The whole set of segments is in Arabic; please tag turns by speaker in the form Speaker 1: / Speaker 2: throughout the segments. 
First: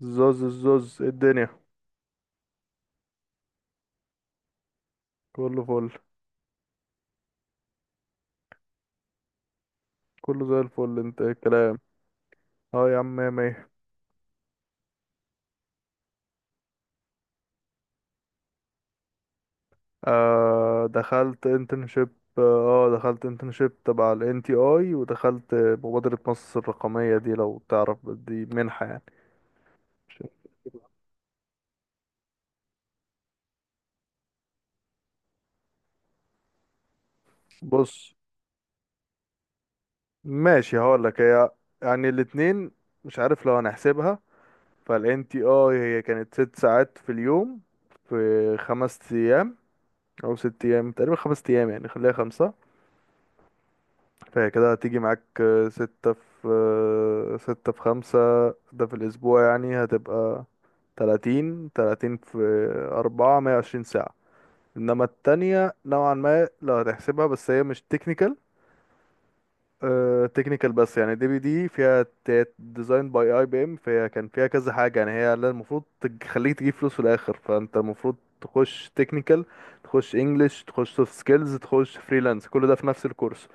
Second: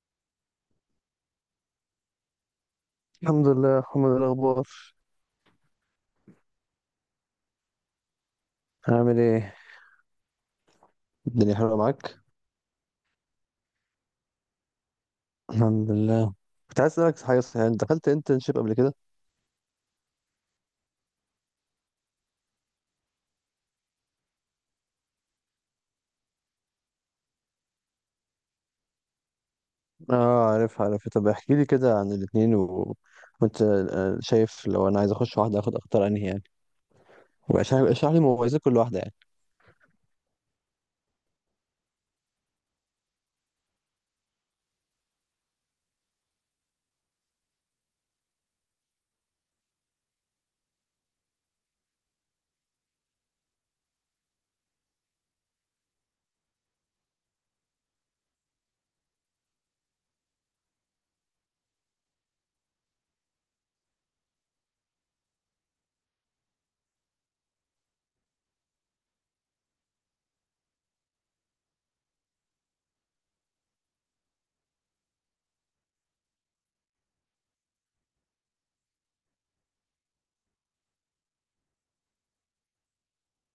Speaker 1: زوز، الزوز، إيه الدنيا؟
Speaker 2: الحمد لله يا محمد، الأخبار
Speaker 1: كله فل.
Speaker 2: عامل إيه؟
Speaker 1: كله زي الفل. انت ايه
Speaker 2: الدنيا حلوة
Speaker 1: الكلام؟
Speaker 2: معاك.
Speaker 1: اه يا عم، مية مية.
Speaker 2: الحمد لله. كنت عايز أسألك، صحيح أنت دخلت انترنشيب قبل كده؟
Speaker 1: آه، دخلت انترنشيب. اه دخلت انترنشيب تبع ال NTI، ودخلت مبادرة مصر الرقمية دي. لو تعرف، دي منحة يعني.
Speaker 2: آه، عارف عارف. طب احكي لي كده عن الاتنين و وأنت شايف لو أنا عايز أخش واحدة آخد أختار أنهي يعني، وعشان اشرح
Speaker 1: بص،
Speaker 2: لي مميزات كل واحدة يعني.
Speaker 1: ماشي، هقولك. هي يعني الاتنين، مش عارف لو هنحسبها. فال NTI هي كانت 6 ساعات في اليوم، في 5 أيام أو 6 أيام، تقريبا 5 أيام، يعني خليها 5. فهي كده هتيجي معاك 6 في 6 في 5. ده في الأسبوع، يعني هتبقى تلاتين في 4، 120 ساعة. إنما التانية نوعا ما لو هتحسبها، بس هي مش تكنيكال. تكنيكال بس، يعني دي بي دي فيها ديزاين باي اي بي ام، فهي كان فيها كذا حاجة، يعني هي اللي المفروض تخليك تجيب فلوس في الآخر. فأنت المفروض تخش تكنيكال، تخش انجلش، تخش سوفت سكيلز، تخش فريلانس، كل ده في نفس الكورس.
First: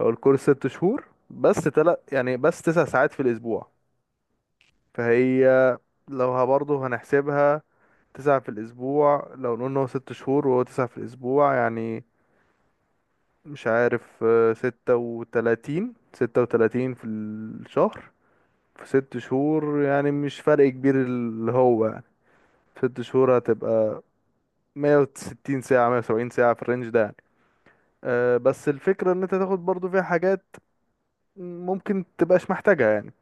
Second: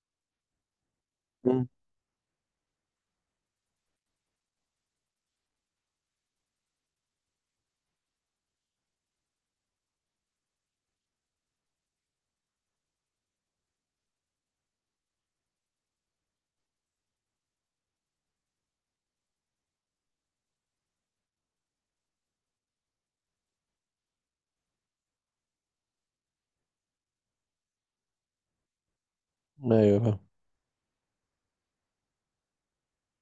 Speaker 1: هو الكورس 6 شهور، بس
Speaker 2: مم.
Speaker 1: 3 يعني بس 9 ساعات في الأسبوع. فهي برضه هنحسبها 9 في الأسبوع، لو نقول إن هو 6 شهور وهو 9 في الأسبوع، يعني مش عارف، 36. 36 في الشهر، في 6 شهور، يعني مش فرق كبير اللي هو، يعني في 6 شهور هتبقى 160 ساعة، 170 ساعة، في الرينج ده يعني. أه، بس الفكرة إن أنت تاخد برضه
Speaker 2: ايوه،
Speaker 1: فيها
Speaker 2: فاهم.
Speaker 1: حاجات ممكن تبقاش محتاجها يعني.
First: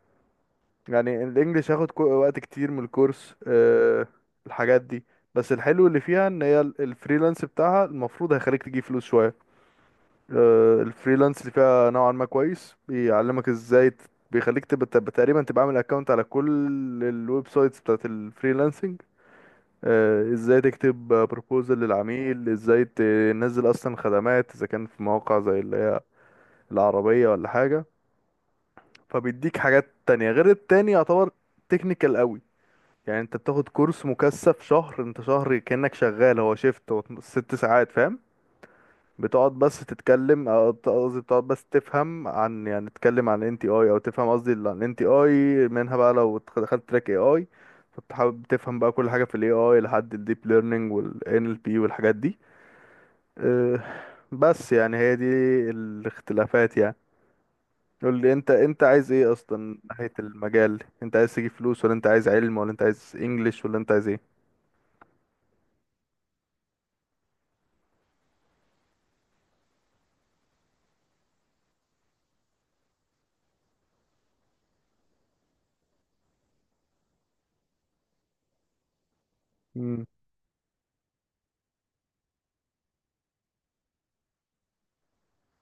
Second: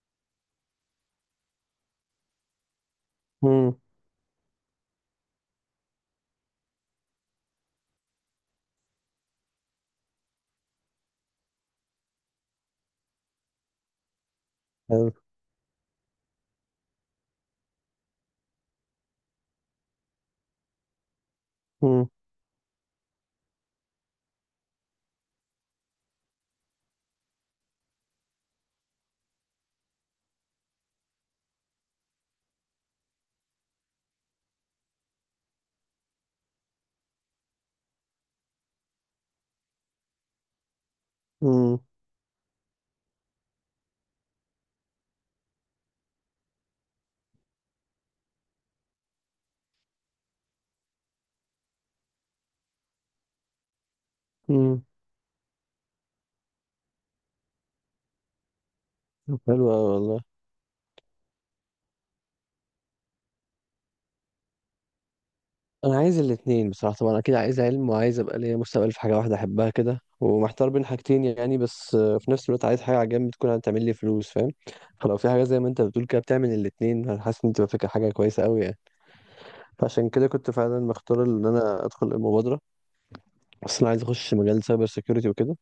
Speaker 1: يعني الانجليش هاخد وقت كتير من الكورس.
Speaker 2: مم.
Speaker 1: أه، الحاجات دي، بس الحلو اللي فيها ان هي الفريلانس بتاعها المفروض هيخليك تجيب فلوس شوية. أه، الفريلانس اللي فيها نوعا ما كويس، بيعلمك ازاي بيخليك تبقى
Speaker 2: حلو.
Speaker 1: تبقى تقريبا تبقى عامل اكونت على كل الويب سايتس بتاعت الفريلانسنج. أه، ازاي تكتب بروبوزل
Speaker 2: مم.
Speaker 1: للعميل، ازاي تنزل اصلا خدمات، اذا كان في مواقع زي اللي هي العربية ولا حاجة. فبيديك حاجات تانية، غير التاني يعتبر تكنيكال قوي. يعني انت بتاخد كورس مكثف شهر، انت شهر كأنك شغال. هو شيفت، هو 6 ساعات، فاهم. بتقعد بس تتكلم او قصدي بتقعد بس
Speaker 2: مم.
Speaker 1: تفهم عن، يعني تتكلم عن انتي اي، او تفهم قصدي عن انتي اي منها بقى. لو دخلت تراك اي اي، فانت حابب تفهم بقى كل حاجة في الاي اي، لحد الديب ليرنينج والان ال بي والحاجات دي. اه، بس
Speaker 2: مم.
Speaker 1: يعني هي دي الاختلافات يعني. قول لي انت، عايز ايه اصلا
Speaker 2: حلو
Speaker 1: من
Speaker 2: أوي
Speaker 1: ناحية
Speaker 2: والله.
Speaker 1: المجال؟ انت عايز تجيب فلوس، ولا انت عايز علم، ولا انت عايز انجليش، ولا انت عايز ايه؟
Speaker 2: انا عايز الاتنين بصراحه، طبعا اكيد عايز علم وعايز ابقى ليا مستقبل في حاجه واحده احبها كده، ومحتار بين حاجتين يعني، بس في نفس الوقت عايز حاجه على جنب تكون هتعمل لي فلوس، فاهم. فلو في حاجه زي ما انت بتقول كده بتعمل الاتنين، انا حاسس ان تبقى فكره، حاجه كويسه قوي يعني. فعشان كده كنت فعلا مختار ان انا ادخل المبادره، بس انا عايز اخش مجال سايبر سيكيورتي وكده.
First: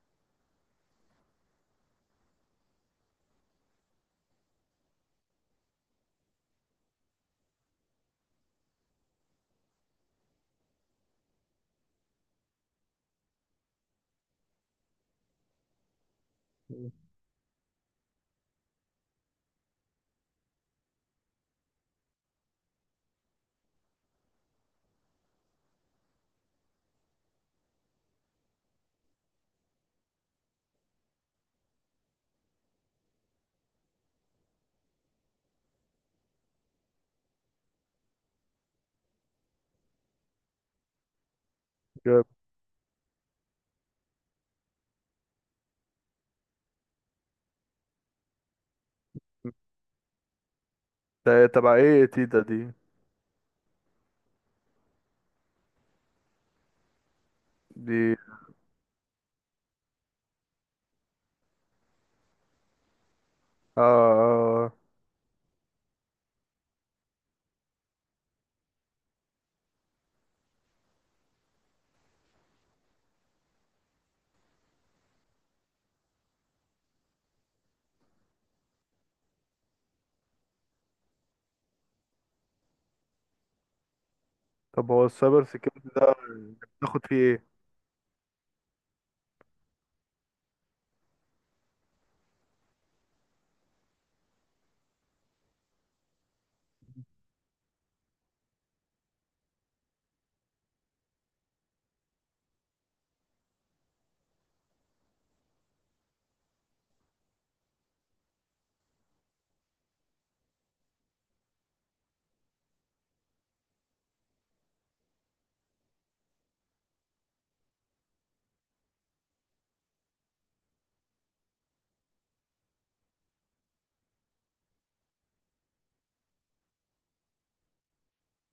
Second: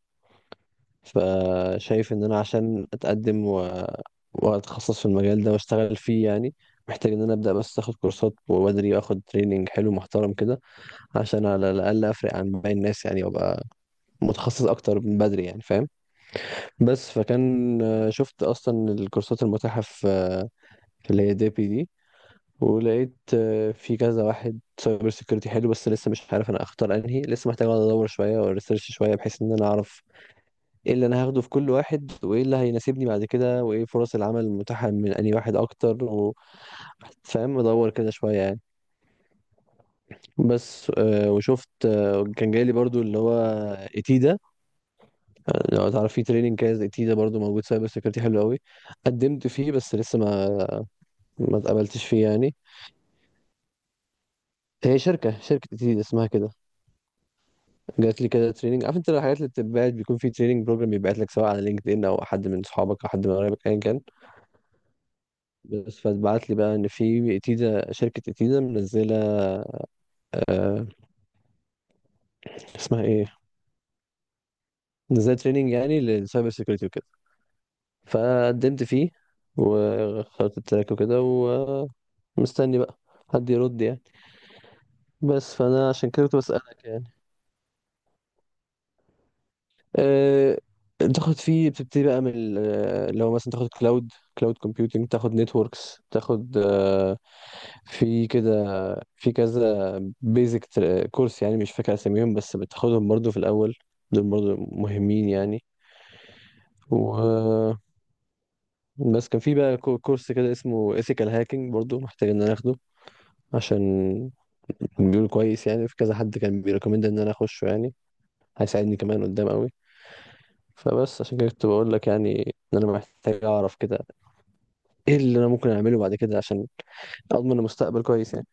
Speaker 2: فشايف ان انا عشان اتقدم و واتخصص في المجال ده واشتغل فيه يعني، محتاج ان انا ابدا، بس اخد كورسات وبدري اخد تريننج حلو محترم كده، عشان على الأقل أفرق عن باقي الناس يعني، وأبقى متخصص أكتر من بدري يعني، فاهم.
Speaker 1: مم.
Speaker 2: بس فكان، شفت أصلا الكورسات المتاحة في اللي هي دي بي دي، ولقيت في كذا واحد سايبر سيكيورتي حلو، بس لسه مش عارف أنا أختار أنهي، لسه محتاج أقعد أدور شوية وريسيرش شوية بحيث إن أنا أعرف إيه اللي أنا هاخده في كل واحد، وإيه اللي هيناسبني بعد كده، وإيه فرص العمل المتاحة من أنهي واحد أكتر و فاهم، أدور كده شوية يعني. بس وشفت
Speaker 1: جامد.
Speaker 2: كان جاي لي برضو اللي هو إيتيدا. لو تعرف، في تريننج كده زي تيدا برضو موجود سايبر سيكيورتي حلو قوي. قدمت فيه، بس لسه ما
Speaker 1: ده
Speaker 2: ما
Speaker 1: تبع ايه
Speaker 2: اتقبلتش فيه
Speaker 1: تيتا
Speaker 2: يعني.
Speaker 1: دي؟
Speaker 2: هي شركة تيدا اسمها كده.
Speaker 1: دي.
Speaker 2: جات لي كده تريننج، عارف انت الحاجات اللي بتتبعت بيكون في تريننج بروجرام بيبعت لك سواء على لينكد ان، او حد من صحابك، او حد من قرايبك، ايا
Speaker 1: اه.
Speaker 2: كان.
Speaker 1: آه. آه.
Speaker 2: بس فاتبعت لي بقى ان في تيدا شركة تيدا منزلة آه، اسمها ايه، منزلة تريننج يعني للسايبر سيكيورتي وكده. فقدمت فيه، وخدت التراك وكده، ومستني بقى حد يرد يعني.
Speaker 1: طب هو السايبر
Speaker 2: بس
Speaker 1: سيكيورتي
Speaker 2: فانا عشان
Speaker 1: ده
Speaker 2: كده كنت بسألك يعني.
Speaker 1: بتاخد فيه ايه؟
Speaker 2: أه. تاخد فيه، بتبتدي بقى من ال- آه، لو مثلا تاخد كلاود كومبيوتنج، تاخد نتوركس، تاخد في كده، في كذا بيزك كورس يعني، مش فاكر اساميهم، بس بتاخدهم برضو في الاول، دول برضو مهمين يعني. و بس كان في بقى كورس كده اسمه ethical hacking برضو محتاج ان انا اخده، عشان بيقول كويس يعني، في كذا حد كان بيريكومند ان انا اخشه يعني، هيساعدني كمان قدام قوي. فبس عشان كده كنت بقول لك يعني ان انا محتاج اعرف كده ايه اللي انا ممكن اعمله بعد كده عشان اضمن مستقبل كويس يعني.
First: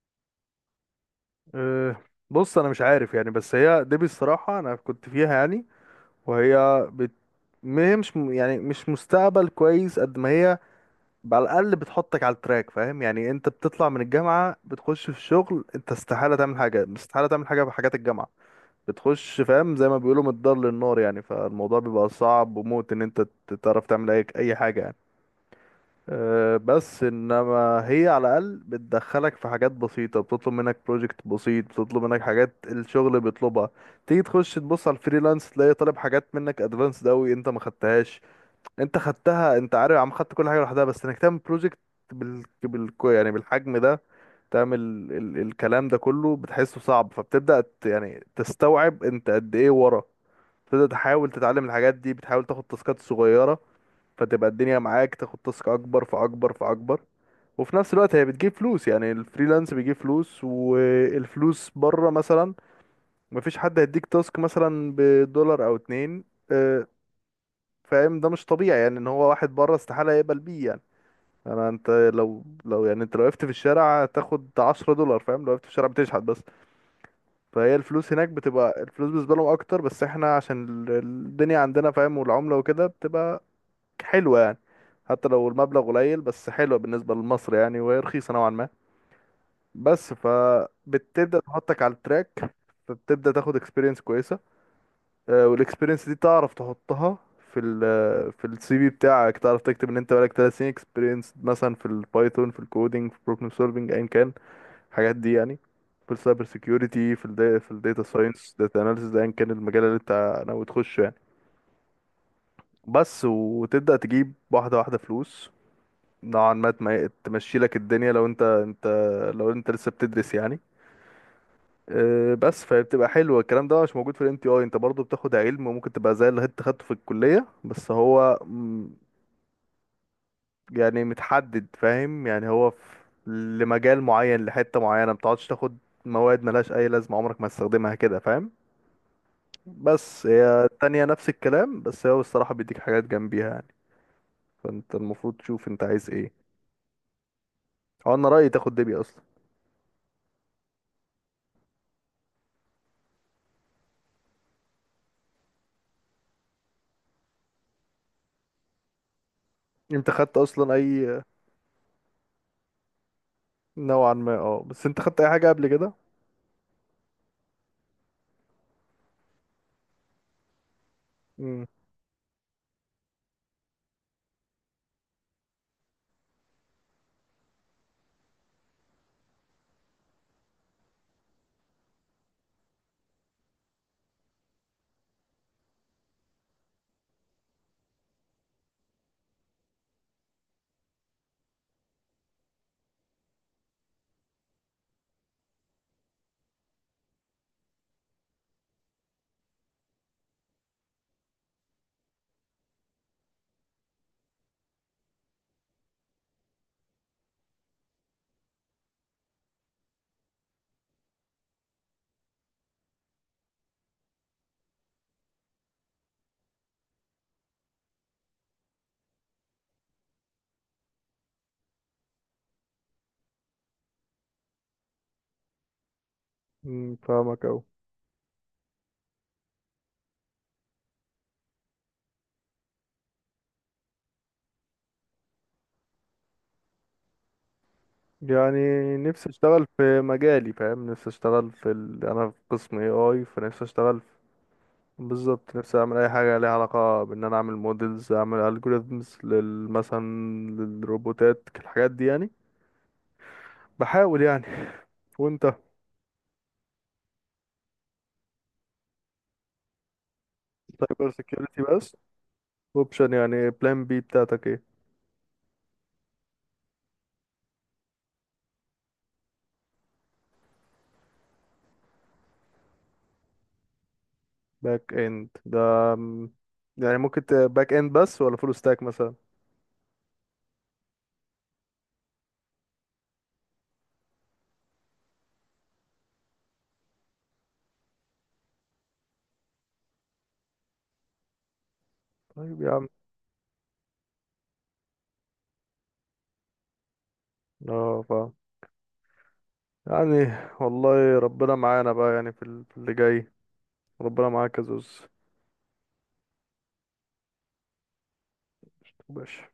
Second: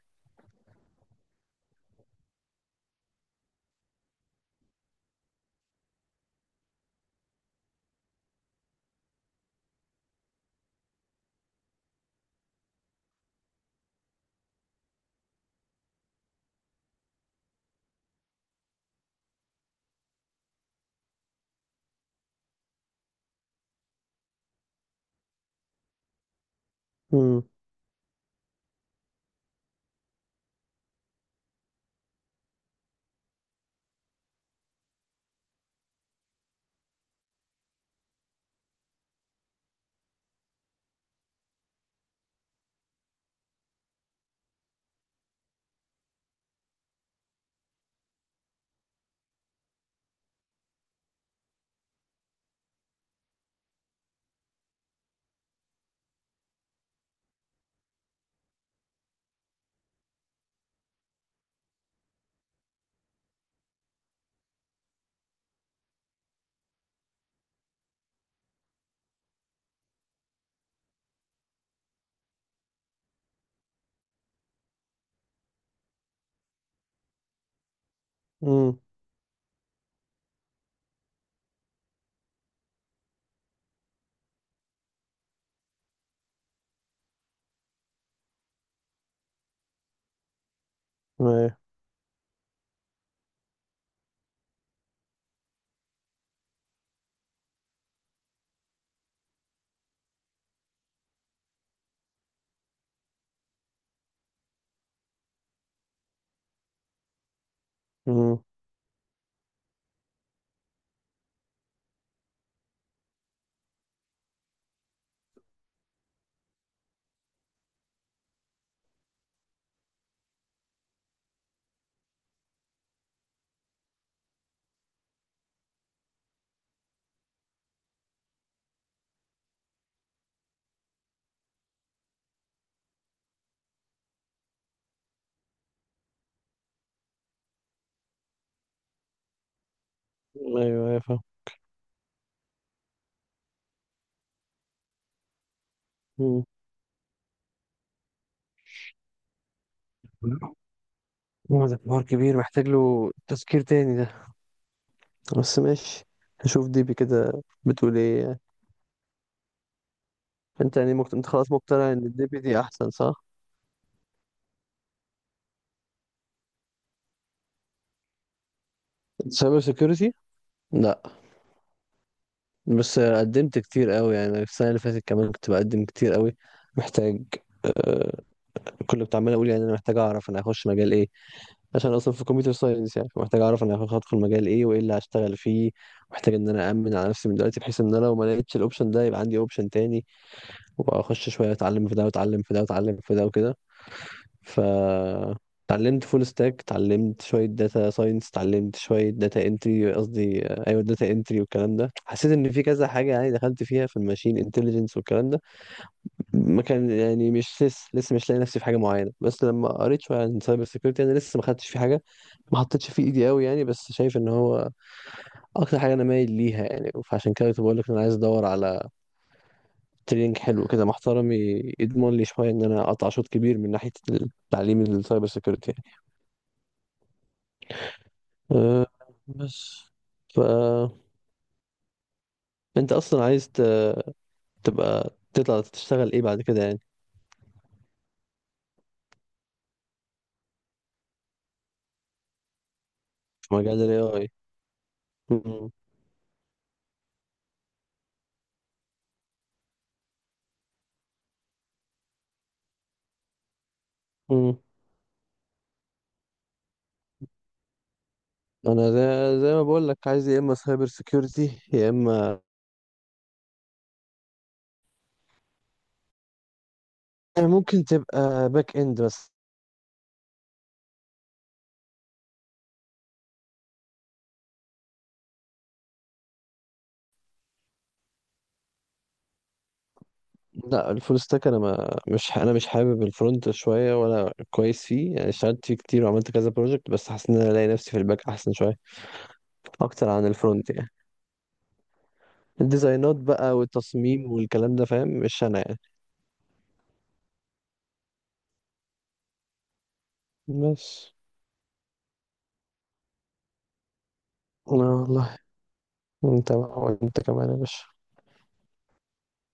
Speaker 1: أه. بص، انا مش عارف يعني، بس هي دي بصراحة انا كنت فيها يعني. وهي بت... ما هي مش يعني مش مستقبل كويس قد ما هي، على الاقل بتحطك على التراك، فاهم. يعني انت بتطلع من الجامعة بتخش في شغل، انت استحالة تعمل حاجة، استحالة تعمل حاجة بحاجات الجامعة. بتخش فاهم زي ما بيقولوا من الدار للنار يعني. فالموضوع بيبقى صعب وموت ان انت تعرف تعمل اي أي حاجة يعني. أه، بس
Speaker 2: امم.
Speaker 1: انما هي على الاقل بتدخلك في حاجات بسيطه، بتطلب منك بروجكت بسيط، بتطلب منك حاجات الشغل بيطلبها. تيجي تخش تبص على الفريلانس، تلاقي طالب حاجات منك ادفانسد قوي انت ما خدتهاش. انت خدتها، انت عارف، عم خدت كل حاجه لوحدها، بس انك تعمل بروجكت بال... بال... يعني بالحجم ده، تعمل ال... الكلام ده كله بتحسه صعب. فبتبدا ت... يعني تستوعب انت قد ايه ورا. تبدا تحاول تتعلم الحاجات دي، بتحاول تاخد تاسكات صغيره، فتبقى الدنيا معاك، تاخد تاسك اكبر فاكبر فاكبر. وفي نفس الوقت هي بتجيب فلوس، يعني الفريلانس بيجيب فلوس. والفلوس بره مثلا مفيش حد هيديك تاسك مثلا بدولار او 2، آه، فاهم. ده مش طبيعي يعني ان هو واحد بره استحالة يقبل بيه يعني. انا، انت لو يعني انت لو وقفت في الشارع تاخد 10 دولار، فاهم، لو وقفت في الشارع بتشحت بس. فهي الفلوس هناك
Speaker 2: امم.
Speaker 1: بتبقى، الفلوس بالنسبة لهم اكتر، بس احنا عشان الدنيا عندنا فاهم، والعملة وكده بتبقى حلوة يعني. حتى لو المبلغ قليل، بس حلوة بالنسبة لمصر يعني، وهي رخيصة نوعا ما بس. فبتبدأ
Speaker 2: ايوه.
Speaker 1: تحطك على التراك، فبتبدأ تاخد اكسبيرينس كويسة. والاكسبيرينس دي تعرف تحطها في ال في السي في بتاعك، تعرف تكتب ان انت بقالك 3 سنين اكسبيرينس مثلا في البايثون، في الكودينج، في البروبلم سولفينج، ايا كان الحاجات دي يعني. في السايبر سيكيورتي، في الداتا
Speaker 2: امم.
Speaker 1: ساينس، داتا اناليسيز، ايا كان المجال اللي انت ناوي تخشه يعني. بس وتبدأ تجيب واحدة واحدة فلوس، نوعا ما تمشي لك الدنيا لو انت لو انت لسه بتدرس يعني. آه، بس فبتبقى حلوة. الكلام ده مش موجود في الام تي اي. انت برضو بتاخد علم، وممكن تبقى زي اللي انت خدته في الكلية، بس هو م، يعني متحدد فاهم. يعني هو في لمجال معين، لحتة معينة، ما بتقعدش تاخد مواد ملهاش اي لازمة عمرك ما هتستخدمها، كده فاهم. بس هي
Speaker 2: ايوه، ايوه،
Speaker 1: التانية
Speaker 2: فاهم.
Speaker 1: نفس الكلام، بس هو الصراحة بيديك حاجات جنبيها يعني. فانت المفروض تشوف انت عايز ايه.
Speaker 2: مم.
Speaker 1: هو انا رأيي تاخد دبي اصلا.
Speaker 2: هو ده حوار كبير محتاج له تذكير تاني ده، بس ماشي، هشوف ديبي كده بتقول ايه يعني.
Speaker 1: انت خدت اصلا
Speaker 2: انت يعني
Speaker 1: اي؟
Speaker 2: انت خلاص مقتنع ان الديبي دي احسن، صح؟
Speaker 1: نوعا ما اه، بس انت خدت اي حاجة قبل كده؟
Speaker 2: سايبر سيكيورتي؟ لا. بس قدمت كتير قوي يعني، السنة اللي فاتت كمان كنت بقدم كتير قوي. محتاج آه، كل كنت عمال اقول يعني انا محتاج اعرف انا هخش مجال ايه، عشان اصلا في كمبيوتر ساينس يعني، محتاج اعرف انا هدخل مجال ايه وايه اللي هشتغل فيه. محتاج ان انا امن على نفسي من دلوقتي بحيث ان انا لو ما لقيتش الاوبشن ده يبقى عندي اوبشن تاني، وابقى اخش شويه اتعلم في ده واتعلم في ده واتعلم في ده وكده. ف اتعلمت فول ستاك، اتعلمت شويه داتا ساينس، اتعلمت شويه داتا انتري، قصدي ايوه داتا انتري والكلام ده، حسيت ان في كذا حاجه يعني، دخلت فيها في الماشين انتليجنس والكلام ده. ما كان يعني، مش لسه مش لاقي نفسي في حاجه معينه، بس لما قريت شويه عن سايبر سيكيورتي، انا لسه ما خدتش في حاجه، ما حطيتش فيه ايدي قوي يعني، بس شايف ان هو اكتر حاجه انا مايل ليها يعني، فعشان كده كنت بقول لك ان انا عايز ادور على تريننج حلو كده محترم يضمن لي شويه ان انا اقطع شوط كبير من ناحيه التعليم السايبر سيكيورتي يعني.
Speaker 1: امم، فاهمك.
Speaker 2: أه. بس. ف انت اصلا عايز تبقى تطلع تشتغل ايه بعد كده يعني؟
Speaker 1: يعني نفسي اشتغل في مجالي، فاهم. نفسي اشتغل في ال... انا في قسم اي اي،
Speaker 2: في
Speaker 1: فنفسي
Speaker 2: مجال
Speaker 1: اشتغل
Speaker 2: الاي
Speaker 1: في...
Speaker 2: اي.
Speaker 1: بالظبط،
Speaker 2: مم.
Speaker 1: نفسي اعمل اي حاجه ليها علاقه بان انا اعمل مودلز، اعمل الجوريزمز لل مثلا للروبوتات، الحاجات دي يعني. بحاول يعني.
Speaker 2: مم.
Speaker 1: وانت؟
Speaker 2: انا زي ما بقول لك عايز يا اما سايبر
Speaker 1: سايبر
Speaker 2: سيكيورتي
Speaker 1: سيكيورتي
Speaker 2: يا
Speaker 1: بس
Speaker 2: اما
Speaker 1: اوبشن، يعني بلان بي بتاعتك ايه؟
Speaker 2: ممكن تبقى باك اند بس.
Speaker 1: باك اند ده م- يعني ممكن باك اند بس، ولا فول ستاك مثلا؟
Speaker 2: لا، الفول ستاك انا مش حابب الفرونت شويه، ولا كويس فيه يعني، اشتغلت فيه كتير وعملت كذا بروجكت، بس حاسس ان انا الاقي نفسي في الباك احسن شويه، اكتر عن الفرونت يعني.
Speaker 1: طيب يا عم.
Speaker 2: الديزاينات بقى والتصميم والكلام ده، فاهم، مش انا يعني.
Speaker 1: اه فاهم. يعني
Speaker 2: بس.
Speaker 1: والله ربنا معانا بقى يعني، في في اللي جاي. ربنا معاك يا
Speaker 2: لا
Speaker 1: زوز.
Speaker 2: والله. انت بقى وانت كمان يا باشا.
Speaker 1: مبقاش